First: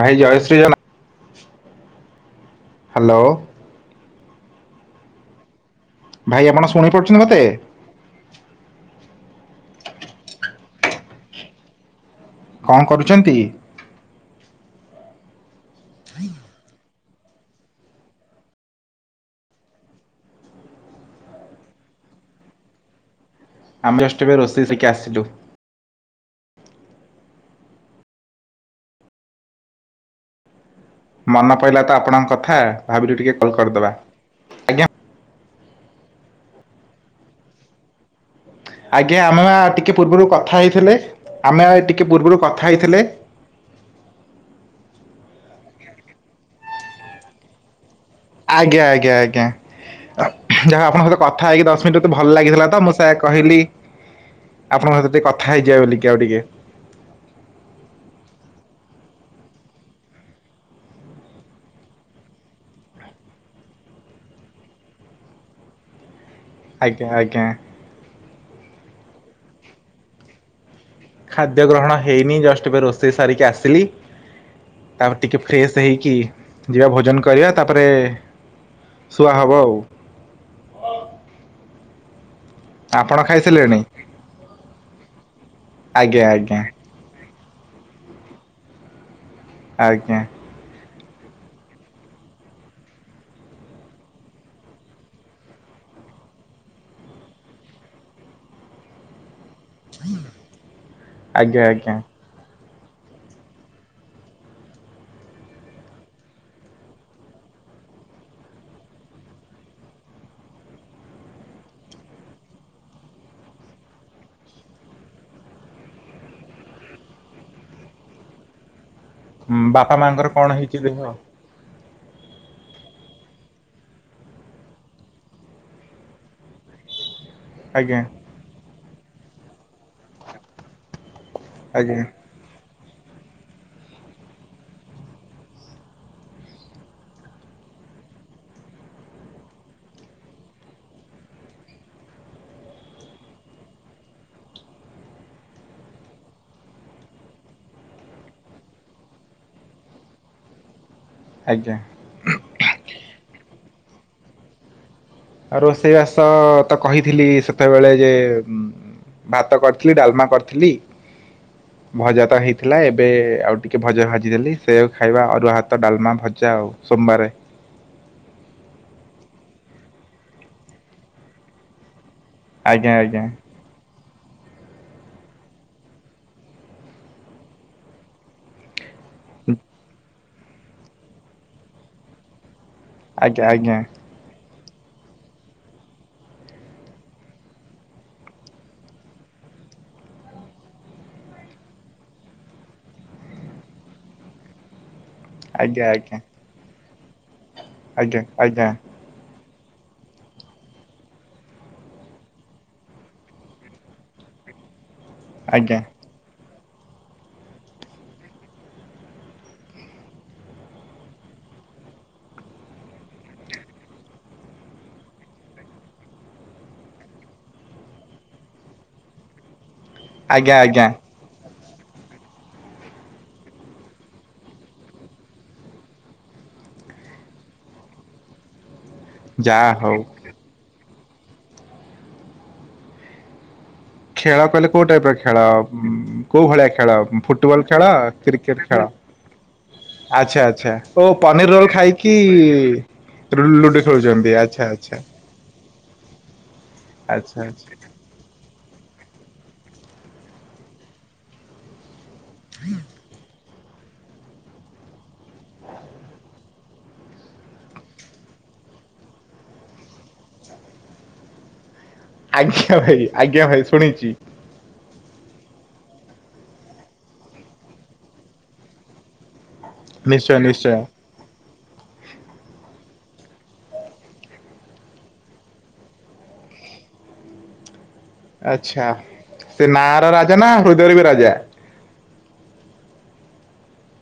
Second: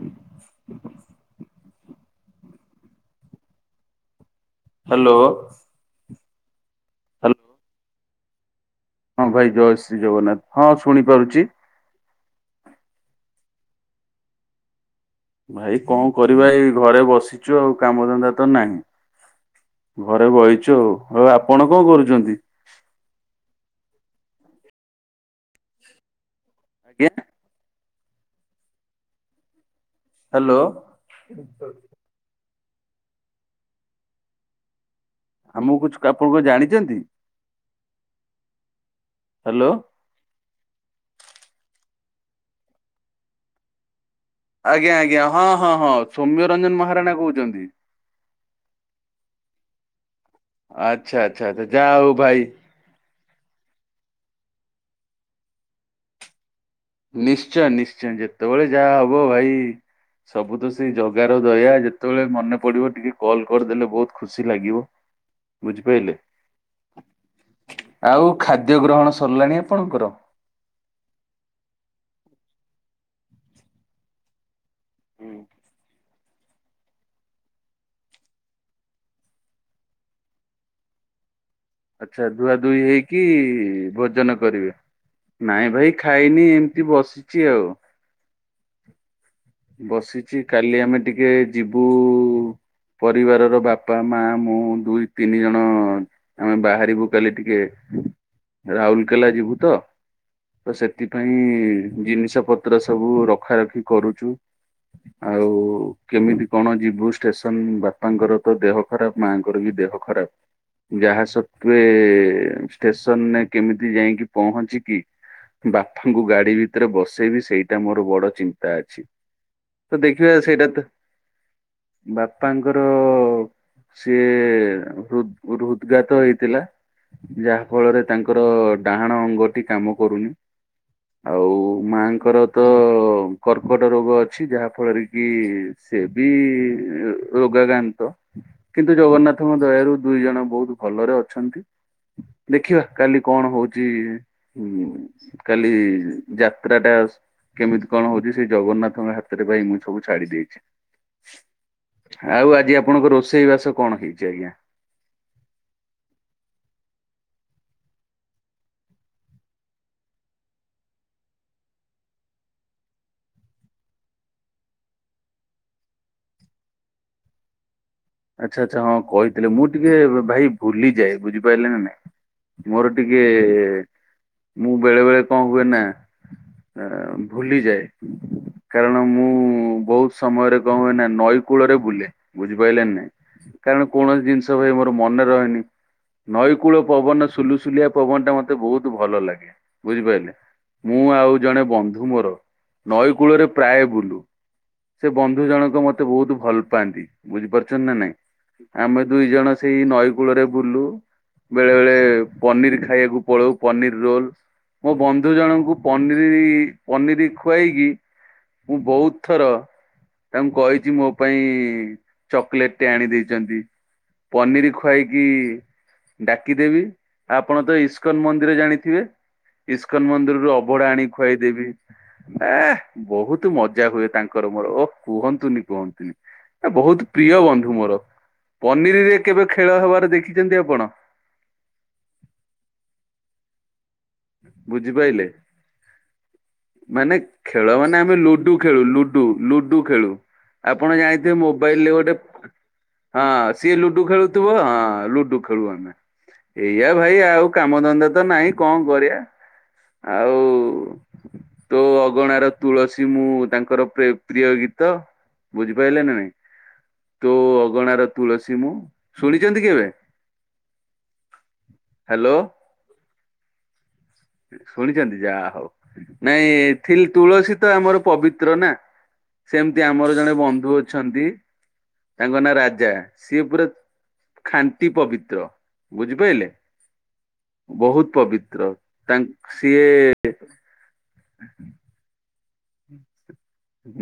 ଭାଇ ଜୟ ଶ୍ରୀ ଜଗନ୍ନା ହ୍ୟାଲୋ। ହ୍ୟାଲୋ। ଭାଇ ଆପଣ ଶୁଣିପାରୁଛନ୍ତି ହ୍ୟାଲୋ ମୋତେ? ହଁ ଭାଇ ଜୟ ଶ୍ରୀ ଜଗନ୍ନାଥ ହଁ ଶୁଣିପାରୁଛି। କଣ କରୁଛନ୍ତି? ଭାଇ କଣ କରିବା ଏଇ ଘରେ ବସିଛୁ ଆଉ କାମ ଧନ୍ଦା ତ ନାହିଁ। ଘରେ ବଇଛୁ ଆଉ, ଆଉ ଆପଣ କଣ କରୁଛନ୍ତି? ଆମେ ଜଷ୍ଟ ଏବେ ରୋଷେଇ ସିକି ଆସିଲୁ। ଆଜ୍ଞା। ହେଲୋ। ମନ ପଇଲା ତ ଆପଣଙ୍କ କଥା ଭାବିଲୁ ଟିକେ କଲ୍ କରିଦବା। ଆମକୁ [unintelligible] ଆପଣ କଣ ଜାଣିଛନ୍ତି? ଆଜ୍ଞା ଆମେ ବା ହ୍ୟାଲୋ। ଟିକେ ପୂର୍ବରୁ କଥା ହେଇଥିଲେ ଆମେ ଏଇ ଟିକେ ପୂର୍ବରୁ କଥା ହେଇଥିଲେ। ଆଜ୍ଞା ଆଜ୍ଞା ହଁ ହଁ ହଁ ସୌମ୍ୟ ରଞ୍ଜନ ମହାରାଣା କହୁଛନ୍ତି? ଆଜ୍ଞା ଆଜ୍ଞା ଆଜ୍ଞା ଯାହା ହଉ ଆପଣଙ୍କ ଆଚ୍ଛା ସହିତ ଆଚ୍ଛା କଥା ଆଚ୍ଛା ହେଇକି ଦଶ ଯାହା ମିନିଟ୍ ମୋତେ ହଉ ଭଲ ଭାଇ ଲାଗିଥିଲା ତ ମୁଁ ସେଆ କହିଲି ଆପଣଙ୍କ ସହିତ ଟିକେ କଥା ହେଇଯିବା ବୋଲିକି ଆଉ ଟିକେ ନିଶ୍ଚୟ ନିଶ୍ଚୟ ଯେତେବେଳେ ଯାହା ହବ ଭାଇ ସବୁ ତ ସେଇ ଜଗାର ଦୟା ଯେତେବେଳେ ମନେ ପଡିବ ଟିକେ କଲ କରିଦେଲେ ବହୁତ ଖୁସି ଲାଗିବ। ବୁଝିପାଇଲେ? ଆଜ୍ଞା ଆଜ୍ଞା। ଆଉ ଖାଦ୍ୟ ଗ୍ରହଣ ସରିଲାଣି ଆପଣଙ୍କର? ଖାଦ୍ୟ ଗ୍ରହଣ ହେଇନି ଜଷ୍ଟ ଏବେ ରୋଷେଇ ସାରିକି ଆସିଲି। ତାପରେ ଟିକେ ଫ୍ରେଶ ହେଇକି ଯିବା ଭୋଜନ କରିବା ତାପରେ ଶୁଆ ହବ ଆଉ। ଆଛା ଧୁଆଧୁଇ ଆପଣ ହେଇକି ଖାଇସାରିଲେଣି ଭୋଜନ କରିବେ? ନାଇଁ ଭାଇ ଆଜ୍ଞା ଖାଇନି ଆଜ୍ଞା ଏମତି ବସିଛି ଆଉ। ଆଜ୍ଞା ବସିଛି କାଲି ଆମେ ଟିକେ ଯିବୁ ପରିବାରର ବାପା, ମା, ମୁଁ ଦୁଇ ତିନି ଜଣ ଆମେ ବାହାରିବୁ କାଲି ଟିକେ ରାଉରକେଲା ଯିବୁ ତ! ତ ସେଥିପାଇଁ ଆଜ୍ଞା ଆଜ୍ଞା ଜିନିଷ ପତ୍ର ସବୁ ରଖା ରଖି କରୁଛୁ ଆଉ କେମିତି କଣ ଯିବୁ ଷ୍ଟେସନ ବାପାଙ୍କର ତ ଦେହ ଖରାପ ମାଆଙ୍କର ବି ଦେହ ଖରାପ ଯାହା ସତ୍ତ୍ୱେ ଷ୍ଟେସନରେ କେମିତି ଯାଇଁକି ପହଞ୍ଚିକି ବାପାଙ୍କୁ ଗାଡି ଭିତରେ ବସେଇବି ସେଇଟା ମୋର ବଡ ଚିନ୍ତା ଅଛି। ଉଁ ତ ବାପା ମାଆଙ୍କର ଦେଖିବା କଣ ସେଇଟା ତ ହେଇଛି ଦେହ? ବାପାଙ୍କର ସିଏ ହୃଦ୍ ହୃଦଘାତ ହେଇଥିଲା। ଯାହା ଆଜ୍ଞା ଫଳରେ ତାଙ୍କର ଡାହାଣ ଅଙ୍ଗଟି କାମ କରୁନି। ଆଉ ଆଜ୍ଞା ମାଆଙ୍କର ତ କର୍କଟ ରୋଗ ଅଛି। ଅଛି ଯାହା ଫଳରେ କି ସେ ବି ରୋଗକାନ୍ତ। କିନ୍ତୁ ଜଗନ୍ନାଥଙ୍କ ଦୟାରୁ ଦୁଇ ଜଣ ବହୁତ ଭଲରେ ଅଛନ୍ତି। ଦେଖିବା କାଲି କଣ ହଉଚି। କାଲି ଯାତ୍ରା ଟା କେମିତି କଣ ହଉଛି ସେ ଜଗନ୍ନାଥଙ୍କ ହାତ ଆରେ ଭାଇ ମୁଁ ସବୁ ଛାଡି ଦେଇେଛି। ଆଜ୍ଞା। ଆଉ ଆଜି ଆପଣଙ୍କ ରୋଷେଇ ବାସ କଣ ହେଇଛି ଆଜ୍ଞା? ଆଉ ରୋଷେଇବାସ ତ କହିଥିଲି ସେତେବେଳେ ଯେ ଭାତ କରିଥିଲି ଡାଲମା କରିଥିଲି। ଭଜା ତ ହେଇଥିଲା ଏବେ ଆଉ ଟିକେ ଭଜା ଭାଜିଦେଲି ସେୟା କୁ ଖାଇବା ଅରୁଆ ଭାତ ଡାଲମା ଭଜା ଆଉ। ସୋମବାର। ଆଚ୍ଛା ଆଚ୍ଛା ହଁ କହିଥିଲେ ମୁଁ ଟିକେ ଭାଇ ଭୁଲିଯାଏ ବୁଝିପାଇଲେ ନା ନାଇଁ। ଆଜ୍ଞା ମୋର ଆଜ୍ଞା ଟିକେ ମୁଁ ବେଳେ ବେଳେ କଣ ହୁଏ ନା ଭୁଲିଯାଏ କାରଣ ମୁ ହୁଁ ସମୟରେ କଣ ହୁଏ ନା ନଈ କୂଳରେ ବୁଲେ ବୁଝି ପାରିଲେ ନା ନାଇଁ ଆଜ୍ଞା ଆଜ୍ଞା କାରଣ କୌଣସି ଦିନିଶ ଭାଇ ମୋର ମନେ ରହେନି। ନଈକୂଳ ପବନ ସୁଲୁସୁଲିଆ ପବନ ଟା ମତେ ବହୁତ ଭଲ ଲାଗେ ବୁଝିପାରିଲେ। ମୁଁ ଆଉ ଜଣେ ବନ୍ଧୁ ମୋର ନଈ କୂଳରେ ପ୍ରାୟ ବୁଲୁ। ସେ ବନ୍ଧୁ ଜଣକ ମତେ ଆଜ୍ଞା ବହୁତ ଭଲ ପାଆନ୍ତି ବୁଝିପାରୁଛ ନା ନାଇଁ ଆଜ୍ଞା ଆଜ୍ଞା ଆଜ୍ଞା ଆମେ ଦୁଇ ଜଣ ସେଇ ନଈ କୂଳରେ ବୁଲୁ। ବେଳେ ବେଳେ ପନିର ଖାଇବାକୁ ପଳଉ ପନିର ରୋଲ ମୋ ବନ୍ଧୁ ଜଣଙ୍କୁ ଆଜ୍ଞା ପନୀ ପନିର ପନିର ଖୁଆଇକି ମୁଁ ବହୁତ ଥର ତାଙ୍କୁ କହିଛି ମୋ ପାଇଁ ଚକୋଲେଟ ଟେ ଆଣି ଦେଇଛନ୍ତି ପନିର ଖୁଆଇକି ଡାକିଦେବି ଆପଣ ତ ଇସ୍କନ ମନ୍ଦିର ଜାଣିଥିବେ। ଇସ୍କନ ମନ୍ଦିରରୁ ଆଜ୍ଞା ଆଜ୍ଞା ଅବଢା ଆଣି ଖୁଆଇଦେବି। ଏ ବହୁତ ମଜା ହୁଏ ତାଙ୍କର ମୋର ଓହ କୁହନ୍ତୁନି କୁହନ୍ତୁନି। ଏ ବହୁତ ପ୍ରିୟ ବନ୍ଧୁ ମୋର ପନିରରେ କେବେ ଯାହା ଖେଳ ହଉ ହେବାର ଦେଖିଛନ୍ତି ଆପଣ? ଖେଳ କହିଲେ କୋଉ ଟାଇପ ର ବୁଝିପାରିଲେ ଖେଳ କୋଉ ଭଳିଆ ଖେଳ ମାନେ ଫୁଟବଲ ଖେଳ ମାନେ ଆମେ ଲୁଡୁ କ୍ରିକେଟ ଖେଳୁ ଖେଳ? ଲୁଡୁ ଲୁଡୁ ଖେଳୁ ଆଚ୍ଛା ଆଚ୍ଛା ଆପଣ ଓ ଜାଣିଥିବେ ପନିର ରୋଲ ମୋବାଇଲ ରେ ଗୋଟେ ଖାଇକି ହଁ ସିଏ ଲୁଡୁ ଖେଳୁଛନ୍ତି ଖେଳୁଥିବ ଆଚ୍ଛା ହଁ ଆଚ୍ଛା ଲୁଡୁ ଖେଳୁ ଆମେ। ଏଇଆ ଭାଇ ଆଚ୍ଛା ଆଉ ଆଚ୍ଛା କାମ ଧନ୍ଦା ତ ନାହିଁ କଣ କରିବା ଆ ଆଉ ତୋ ଅଗଣାର ତୁଳସୀ ମୁଁ ତାଙ୍କର ପ୍ରିୟ ଗୀତ ବୁଝିପାରିଲେ ନା ନାଇଁ। ତୋ ଅଗଣା ର ତୁଳସୀ ମୁଁ ଶୁଣିଛନ୍ତି କେବେ? ହ୍ୟାଲୋ ଆଜ୍ଞା ଭାଇ ଆଜ୍ଞା ଭାଇ ଶୁଣିଛି। ଶୁଣିଛନ୍ତି ଯାହା ହଉ ନାଇଁ ଥିଲ ତୁଳସୀ ତ ଆମର ପବିତ୍ର ନା? ସେମିତି ଆମର ଜଣେ ନିଶ୍ଚୟ ନିଶ୍ଚୟ ବନ୍ଧୁ ଅଛନ୍ତି। ତାଙ୍କ ନାଁ ରାଜା ସିଏ ପୁରା ଖାଣ୍ଟି ପବିତ୍ର ବୁଝିପାରିଲେ! ବହୁତ ପବିତ୍ର ତାଙ୍କ ସିଏ ହୃଦୟରେ ବି ରାଜା।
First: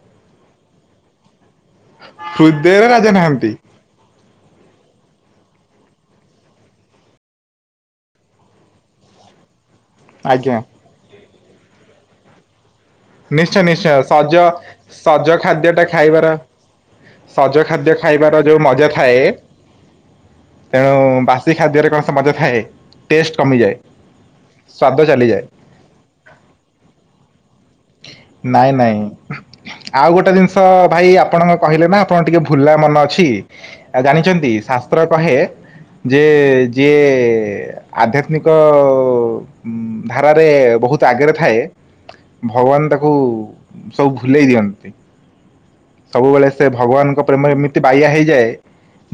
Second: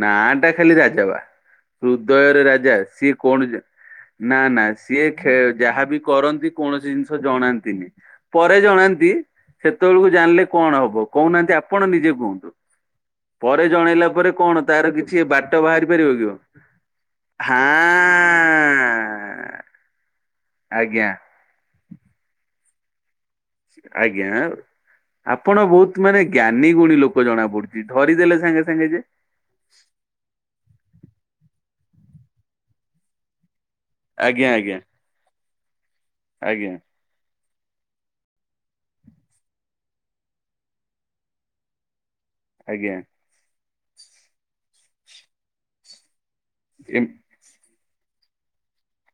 ନା ଟା ଖାଲି ରାଜା ବା ହୃଦୟରେ ରାଜା ହୃଦୟର ସିଏ ନାହାନ୍ତି କଣ ନା ନା ସିଏ ଖେ ଯାହାବି କରନ୍ତି କୌଣସି ଜିନିଷ ଜଣାନ୍ତିନି। ପରେ ଜଣାନ୍ତି ସେତେବେଳକୁ ଜାଣିଲେ ଆଜ୍ଞା କଣ ହବ କହୁନାହାନ୍ତି ଆପଣ ନିଜେ କୁହନ୍ତୁ। ନିଶ୍ଚୟ ପରେ ନିଶ୍ଚୟ ଜଣେଇଲା ପରେ ସଜ କଣ ତାର କିଛି ସଜ ବାଟ ଖାଦ୍ୟ ବାହାରି ଟା ପାରିବ କି ଖାଇବାର ଆଉ? ସଜ ଖାଦ୍ୟ ଖାଇବାର ଯୋଉ ମଜା ଥାଏ। ହାଁ ତେଣୁ ଆଜ୍ଞା ବାସି ଖାଦ୍ୟରେ କଣ ସେ ମଜା ଥାଏ। ଟେଷ୍ଟ କମିଯାଏ ଆଜ୍ଞା। ସ୍ୱାଦ ଚାଲିଯାଏ। ଆପଣ ବହୁତ ମାନେ ଜ୍ଞାନୀ ଗୁଣୀ ଲୋକ ଜଣା ପଡୁଛି ଧରିଦେଲେ ସାଙ୍ଗେ ନାଇଁ ସାଙ୍ଗେ ନାଇଁ ଯେ। ଆଉ ଗୋଟେ ଜିନିଷ ଭାଇ ଆପଣଙ୍କ କହିଲେ ନା ଆପଣଙ୍କ ଟିକେ ଭୁଲା ମନ ଅଛି। ଆଜ୍ଞା ଜାଣିଛନ୍ତି ଆଜ୍ଞା ଶାସ୍ତ୍ର କହେ ଯେ ଆଜ୍ଞା ଯିଏ ଆଧ୍ୟାତ୍ମିକ ଧାରାରେ ବହୁତ ଆଗରେ ଥାଏ ଭଗବାନ ଆଜ୍ଞା ତାକୁ ସବୁ ଭୁଲେଇ ଦିଅନ୍ତି ସବୁବେଳେ ସେ ଏମ୍ ଭଗବାନଙ୍କ ପ୍ରେମରେ ଏମିତି ବାଇଆ ହେଇଯାଏ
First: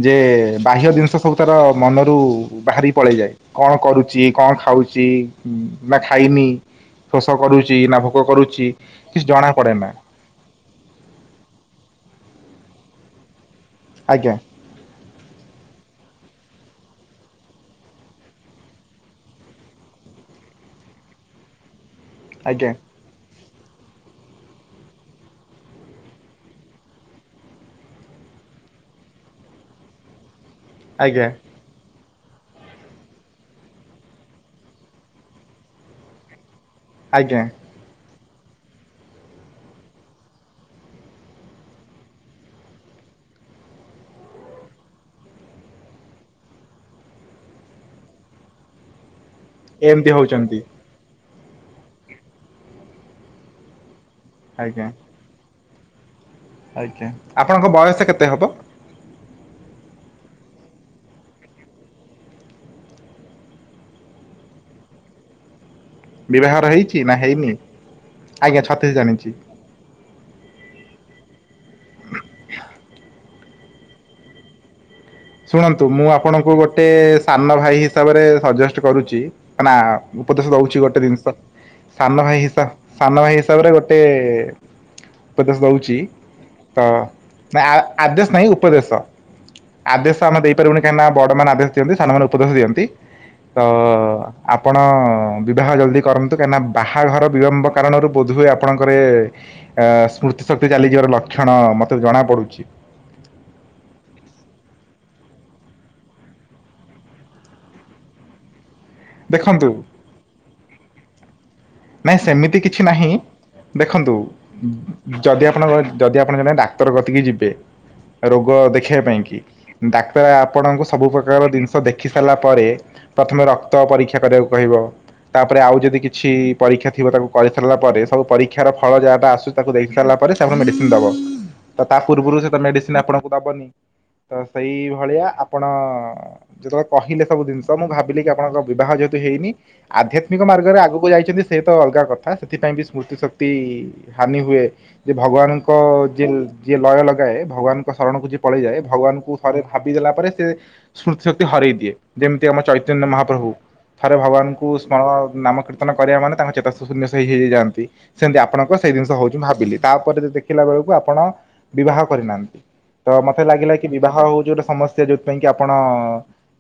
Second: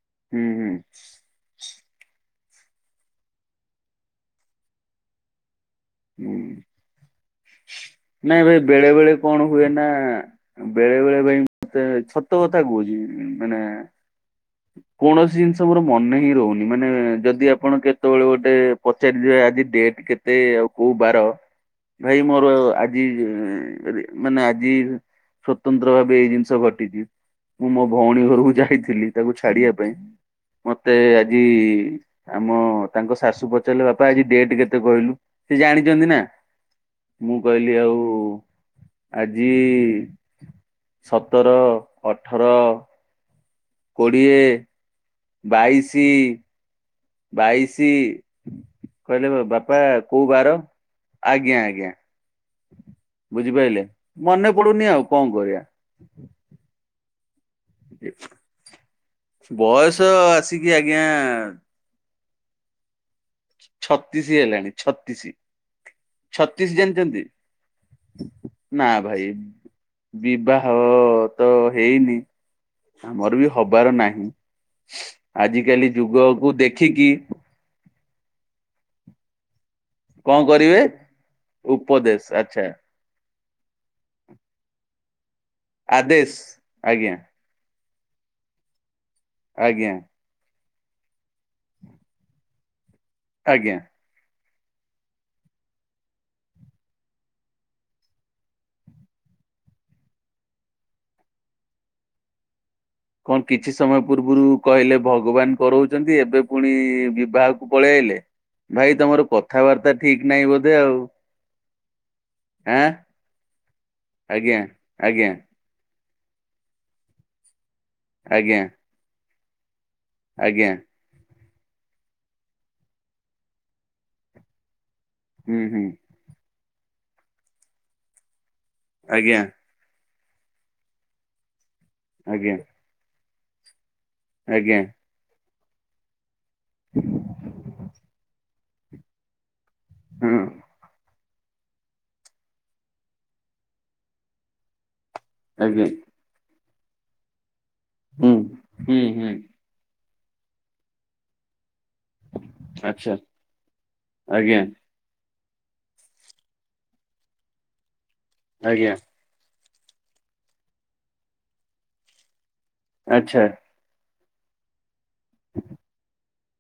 ଯେ ହୁଁ ହୁଁ ବାହ୍ୟ ଜିନିଷ ସ ସବୁ ତାର ମନରୁ ବାହାରି ପଳେଇଯାଏ କଣ କରୁଛି କଣ ଖାଉଛି ବା ଖାଇନି ହୁଁ। ଶୋଷ କରୁଛି ନା ଭୋ ନାଇଁ ଭାଇ ବେଳେ ବେଳେ କଣ ହୁଏ ନା ବେଳେ ବେଳେ ଭାଇ ମତେ ସତ କଥା କହୁଛି ମାନେ ଆଜ୍ଞା। ହୁଁ କୌଣସି ଜିନିଷ ମୋର ମନେ ହିଁ ରହୁନି ମାନେ ଯଦି ଆପଣ କେତେବେଳେ ଗୋଟେ ପଚାରିଥିବେ ଆଜି ଡେଟ୍ କେ ତେ ଆଉ କୋଉ ବାର ଭାଇ ମୋର ଆ ଆଜ୍ଞା ଆଜି ମାନେ ଆଜି ସ୍ୱତନ୍ତ୍ର ଭାବେ ଏଇ ଜିନିଷ ଘଟିଛି। ମୁଁ ମୋ ଭଉଣୀ ଘରକୁ ଯାଇଥିଲି ତାକୁ ଛାଡିବା ପାଇଁ। ମତେ ଆଜ୍ଞା ଆଜି ଆମ ତାଙ୍କ ଶାଶୁ ପଚାରିଲେ ବାପା ଆଜି ଡେଟ କେତେ କହିଲୁ। ସେ ଜାଣିଛନ୍ତି ନା ମୁଁ ଆଜ୍ଞା କହିଲି ଆଉ ଆଜି ସତର ଅଠର କୋଡ଼ିଏ ବାଇଶି ବାଇଶି କହିଲେ ବାପା ଏମିତି କୋଉ ବାର ହଉଛନ୍ତି ଆଜ୍ଞା ଆଜ୍ଞା। ବୁଝିପାରିଲେ ମନେ ଆଜ୍ଞା ପଡୁନି ଆଉ କଣ କରିବା। ଆଜ୍ଞା ଆପଣଙ୍କ ବୟସ କେତେ ହବ। ବୟସ ଆସିକି ଆଜ୍ଞା ଛତିଶ ହେଲାଣି ଛତିଶ୍। ବିବାହର ଛତିଶ୍ ହେଇଛି ନା ଜାଣିଛନ୍ତି ହେଇନି ଆଜ୍ଞା ନା ଛତିଶ ଭାଇ। ଜାଣିଛି ବିବାହ ତ ହେଇନି ଆମର ବି ହ ହବାର ନାହିଁ। ଶୁଣନ୍ତୁ ଆଜିକାଲି ମୁଁ ଯୁଗକୁ ଆପଣଙ୍କୁ ଗୋଟେ ଦେଖିକି ସାନ ଭାଇ ହିସାବରେ ସଜେଷ୍ଟ କରୁଛି କା ନା କଣ ଉପଦେଶ ଦଉଛି କରିବେ ଗୋଟେ ଜିନିଷ ସାନ ଉପଦେଶ ଭାଇ ହିସ ଆଚ୍ଛା ସାନ ଭାଇ ହିସାବରେ ଗୋଟେ ଉପଦେଶ ଦଉଛି ଆଦେଶ ତ ଆଜ୍ଞା ନା ଆଦେଶ ନାହିଁ ଉପଦେଶ। ଆଜ୍ଞା ଆଦେଶ ତ ଆମେ ଦେଇପାରିବୁନି କାହିଁକି ନା ବଡ ମାନେ ଆଦେଶ ଦିଅନ୍ତି ସାନମାନେ ଉପଦେଶ ଦିଅନ୍ତି ତ ଆଜ୍ଞା ଆପଣ ବିବାହ ଜଲ୍ଦି କରନ୍ତୁ କାହିଁକିନା ବାହାଘର ବିଳମ୍ବ କାରଣରୁ ବୋଧହୁଏ ଆପଣଙ୍କର ଇଏ ଅ ସ୍ମୃତି ଶକ୍ତି ଚାଲିଯିବାର ଲକ୍ଷଣ ମତେ ଜଣା ପଡୁଛି। କଣ କିଛି ସମୟ ପୂର୍ବରୁ କହିଲେ ଭଗବାନ କରଉଛନ୍ତି ଏବେ ପୁଣି ବିବାହକୁ ପଳେଇଆଈଲେ। ଭାଇ ତମର ଦେଖନ୍ତୁ କଥାବାର୍ତ୍ତା ଠିକ ନାହିଁ ବୋଧେ ଆଉ। ନାହିଁ ସେମିତି କିଛି ଆଁ ନାହିଁ ଦେଖନ୍ତୁ ଆଜ୍ଞା। ଆଜ୍ଞା ଯଦି ଆପଣଙ୍କ ଯଦି ଆପଣ ଜଣେ ଡାକ୍ତର କତିକି ଯିବେ ରୋଗ ଆଜ୍ଞା ଦେଖେଇବା ପାଇଁ କି ଡାକ୍ତର ଆଜ୍ଞା ଆପଣଙ୍କୁ ସବୁ ପ୍ରକାର ଜିନିଷ ଦେଖି ସାରିଲା ପରେ ପ୍ରଥମେ ରକ୍ତ ପରୀକ୍ଷା କରିବାକୁ କହିବ। ତାପରେ ହୁଁ ଆଉ ହୁଁ ଯଦି କିଛି ପରୀକ୍ଷା ଥିବ ତାକୁ କରିସାରିଲା ପରେ ସବୁ ପରୀକ୍ଷା ରିକ୍ଷା ଫଳ ଯାହାଟା ଆଜ୍ଞା ଆସୁ ତାକୁ ଦେଖିସାରିଲା ପରେ ସେ ଆପ ଙ୍କୁ ମେଡିସିନ୍ ଦବ ତ ତା ପୂର୍ବରୁ ସେ ଆଜ୍ଞା ତ ମେଡିସିନ ନି ଆପଣଙ୍କୁ ଦବନି ତ ସେଇ ଆଜ୍ଞା ଭଳିଆ ଆପଣ ଯେତେବେଳେ କହିଲେ ସବୁ ଜିନିଷ ମୁଁ ଭାବିଲି କି ଆପଣଙ୍କ ବିବାହ ଯେହେତୁ ହେଇନି ହଁ ଆଧ୍ୟାତ୍ମିକ ମାର୍ଗରେ ଆଗକୁ ଯାଇଛନ୍ତି ସେ ତ ଅଲଗା କଥା ସେଥିପାଇଁ ବି ସ୍ମୃତି ଶକ୍ତି ହାନି ହୁଏ, ଯେ ଭଗବାନଙ୍କ ଆଜ୍ଞା ଯିଏ ଯିଏ ଲୟ ଲଗାଏ, ଭଗବାନଙ୍କ ଶରଣକୁ ହୁଁ ଯିଏ ପଳେଇଯାଏ, ହୁଁ ହୁଁ ଭଗବାନଙ୍କୁ ଥରେ ଭାବିଦେଲା ପରେ ସେ ସ୍ମୃତି ଶକ୍ତି ହରେଇ ଦିଏ। ଯେମିତି ଆମ ଚୈତନ୍ୟ ଆଚ୍ଛା ମହାପ୍ରଭୁ ଥରେ ଆଜ୍ଞା ଭଗବାନଙ୍କୁ ସ୍ମରଣ ନାମକୀର୍ତ୍ତନ କରିବା ମାନେ ତାଙ୍କ ଚେତା ଶୂନ୍ୟ ହେଇ ହେଇଯାଇଥାନ୍ତି, ସେମିତି ଆପଣଙ୍କ ସେଇ ଆଜ୍ଞା ଜିନିଷ ହଉଛି, ମୁଁ ଭାବିଲି ତାପରେ ଯଦ ଦେଖିଲା ବେଳକୁ ଆପଣ ବିବାହ କରିନାହାନ୍ତି ତ ମତେ ଆଚ୍ଛା ଲାଗିଲା ବିବାହ ହଉଛି ଗୋଟେ ସମସ୍ୟା ଯୋଉଥିପାଇଁ କି ଆପଣ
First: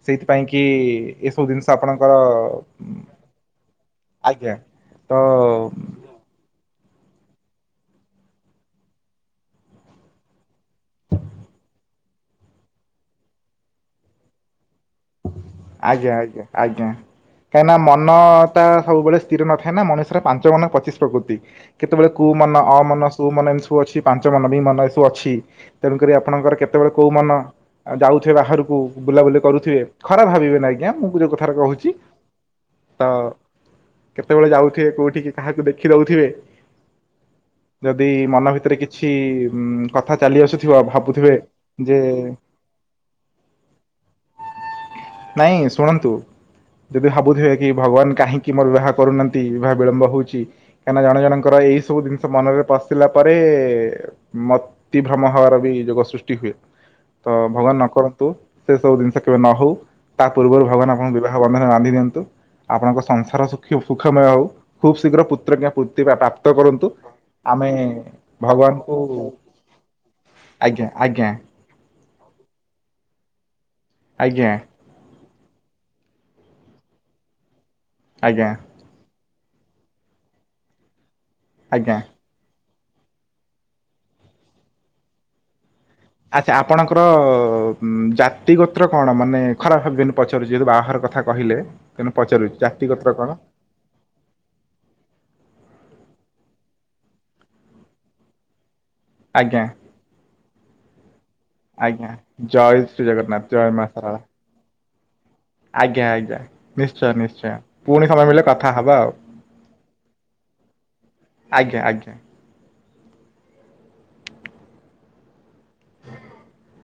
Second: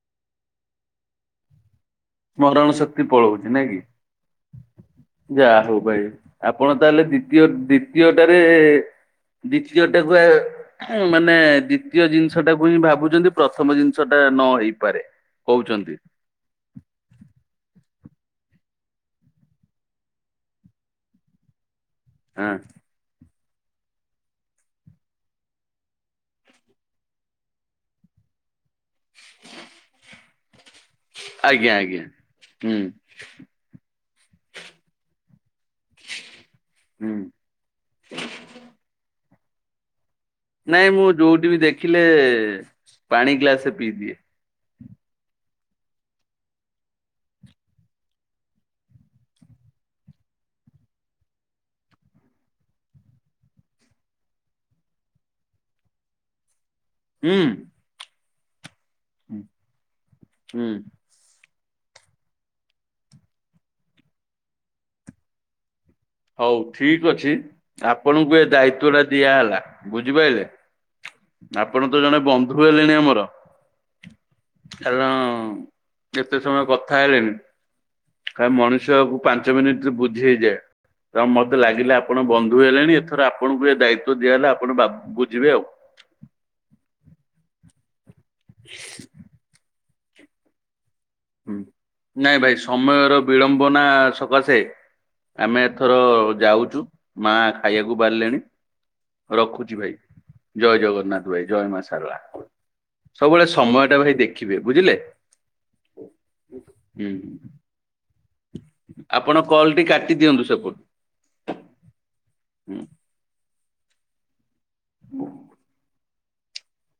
ସେଇଥିପାଇଁ କି ଏସବୁ ଜିନିଷ ଆପଣଙ୍କର ସ୍ମରଣ ଶକ୍ତି ଆଜ୍ଞା। ତ ଯା ହଉ ଭାଇ ଆପଣ ତାହେଲେ ଦ୍ୱିତୀୟ ଦ୍ଵିତୀୟଟାରେ ଦ୍ଵିତୀୟଟା କୁୁ ଆ ମାନେ ଦ୍ଵିତୀୟ ଜିନିଷ ଟାକୁ ହିଁ ଭାବୁଛନ୍ତି, ପ୍ରଥମ ଜିନିଷ ଟା ନ ହେଇପାରେ। କହୁଛନ୍ତି ଆଜ୍ଞା, ଆଜ୍ଞା, ଆଜ୍ଞା। କାହିଁକି ନା ମନ ଟା ସବୁବେଳେ ସ୍ଥିର ନଥାଏ ନା, ମଣିଷର ପାଞ୍ଚ ମନ ପଚିଶ ପ୍ରକୃତି। କେତେବେଳେ କୁ ହଁ ମନ ଅମନ ଶୁ ମନ ଏମିତି ସବୁ ଅଛି, ପାଞ୍ଚ ମନ ବି ମନ ଏସବୁ ଅଛି, ତେଣୁକରି ଆପଣଙ୍କର କେତେବେଳେ କୋଉ ମନ ଯାଉଥିବେ ବାହାରକୁ ବୁଲାବୁଲି କରୁଥିବେ, ଖରାପ ଭାବିବେନି ଆଜ୍ଞା ମୁଁ ଯୋଉ କଥାରେ ଆଜ୍ଞା କହୁଛି ଆଜ୍ଞା ହୁଁ ତ କେତେବେଳେ ଯାଉଥିବେ କୋଉଠିକି କାହାକୁ ଦେଖି ଦଉଥିବେ। ହୁଁ। ଯଦି ମନ ଭିତରେ କିଛି କଥା ଚାଲି ଆସୁଥିବ, ଭାବୁଥିବେ ଯେ ଏ ପାଣି ଗ୍ଲାସ ପିଇଦିଏ। ନାଇଁ ଶୁଣନ୍ତୁ ଯଦି ଭାବୁଥିବେ କି ଭଗବାନ କାହିଁକି ମୋର ବିବାହ କରୁନାହାନ୍ତି, ବିବାହ ବିଳମ୍ବ ହଉଛି। କାହିଁକିନା ଜଣେ ଜଣଙ୍କର ଏଇ ସବୁ ଜିନିଷ ମନରେ ପଶିଲା ପରେ ମତିଭ୍ରମ ହବାର ବି ଯୋଗ ସୃଷ୍ଟି ହୁଏ। ତ ହୁଁ। ଭଗବାନ ନ କରନ୍ତୁ ସେ ସବୁ ଜିନିଷ କେବେ ନ ହଉ ତା ହୁଁ ପୂର୍ବରୁ ଭଗବାନ ଆପଣଙ୍କୁ ବିବା ହ ବନ୍ଧନ ବାନ୍ଧି ନିିଅନ୍ତୁ, ଆପଣଙ୍କ ସଂସାର ସୁଖମୟ ହଉ ଖୁବ ଶୀଘ୍ର ପୁତ୍ରଜ୍ଞ ପୁତ୍ରୀ ପ୍ରାପ୍ତ ହଉ କରନ୍ତୁ, ଠିକ ଅଛି। ଆମେ ଆପଣଙ୍କୁ ଏ ଦାୟିତ୍ଵ ଭଗବାନଙ୍କୁ ଟା ଦିଆହେଲା ବୁଝିପାରିଲେ ଆଜ୍ଞା, ଆଜ୍ଞା। ଆପଣ ତ ଜଣେ ବନ୍ଧୁ ହେଲେଣି ଆମର। ଆଜ୍ଞା। କାରଣ ଏତେ ସମୟ କଥା ହେଲେଣିି, ଆଜ୍ଞା ଖା ମଣିଷ ବିଷୟକୁୁ ପାଞ୍ଚ ମିନିଟ ରେ ବୁଝି ହେଇଯାଏ। ତ ମତେ ଲାଗିଲେ ଆଜ୍ଞା। ଆପଣ ବନ୍ଧୁ ହେଲେଣି ଏଥର ଆପଣଙ୍କୁ ଏ ଦାୟିତ୍ୱ ଦିଆହେଲା ଆପଣ ବା ବୁଝିବେ ଆଉ। ଆଚ୍ଛା ଆପଣଙ୍କର ଜାତି ଗୋତ୍ର କଣ ମାନେ ଖରାପ ଭାବିବେନି ପଚାରୁଛି ଯହଦୁ ବାହାର କଥା ହୁଁ। କହିଲେ ତେଣୁ ପଚାରୁଛି ଜାତି ଗୋତ୍ର କଣ? ବନା ସକାଶେ। ଆମେ ଏଥର ଯାଉଛୁ, ମା ଖାଇବାକୁ ବାଢିଲେଣି ଆଜ୍ଞା ରଖୁଛି ଭାଇ, ଜୟ ଜଗନ୍ନାଥ ଭାଇ, ଜୟ ମା ଆଜ୍ଞା ସାରଳା। ଜୟ ଶ୍ରୀ ଜଗନ୍ନାଥ ସବୁବେଳେ ଜୟ ମା ସମୟ ଟା ଭାଇ ଶାରଳା। ଦେଖିବେ ବୁଝିଲେ। ଆଜ୍ଞା ଆଜ୍ଞା ନିଶ୍ଚୟ ହୁଁ ନିଶ୍ଚୟ, ପୁଣି ସମୟ ମିଳିଲେ କ ଆପଣ କଲ୍ ଟି କାଟି ଦିଅନ୍ତୁ ସେପଟୁ। ଆଜ୍ଞା ଆଜ୍ଞା। [inaudible]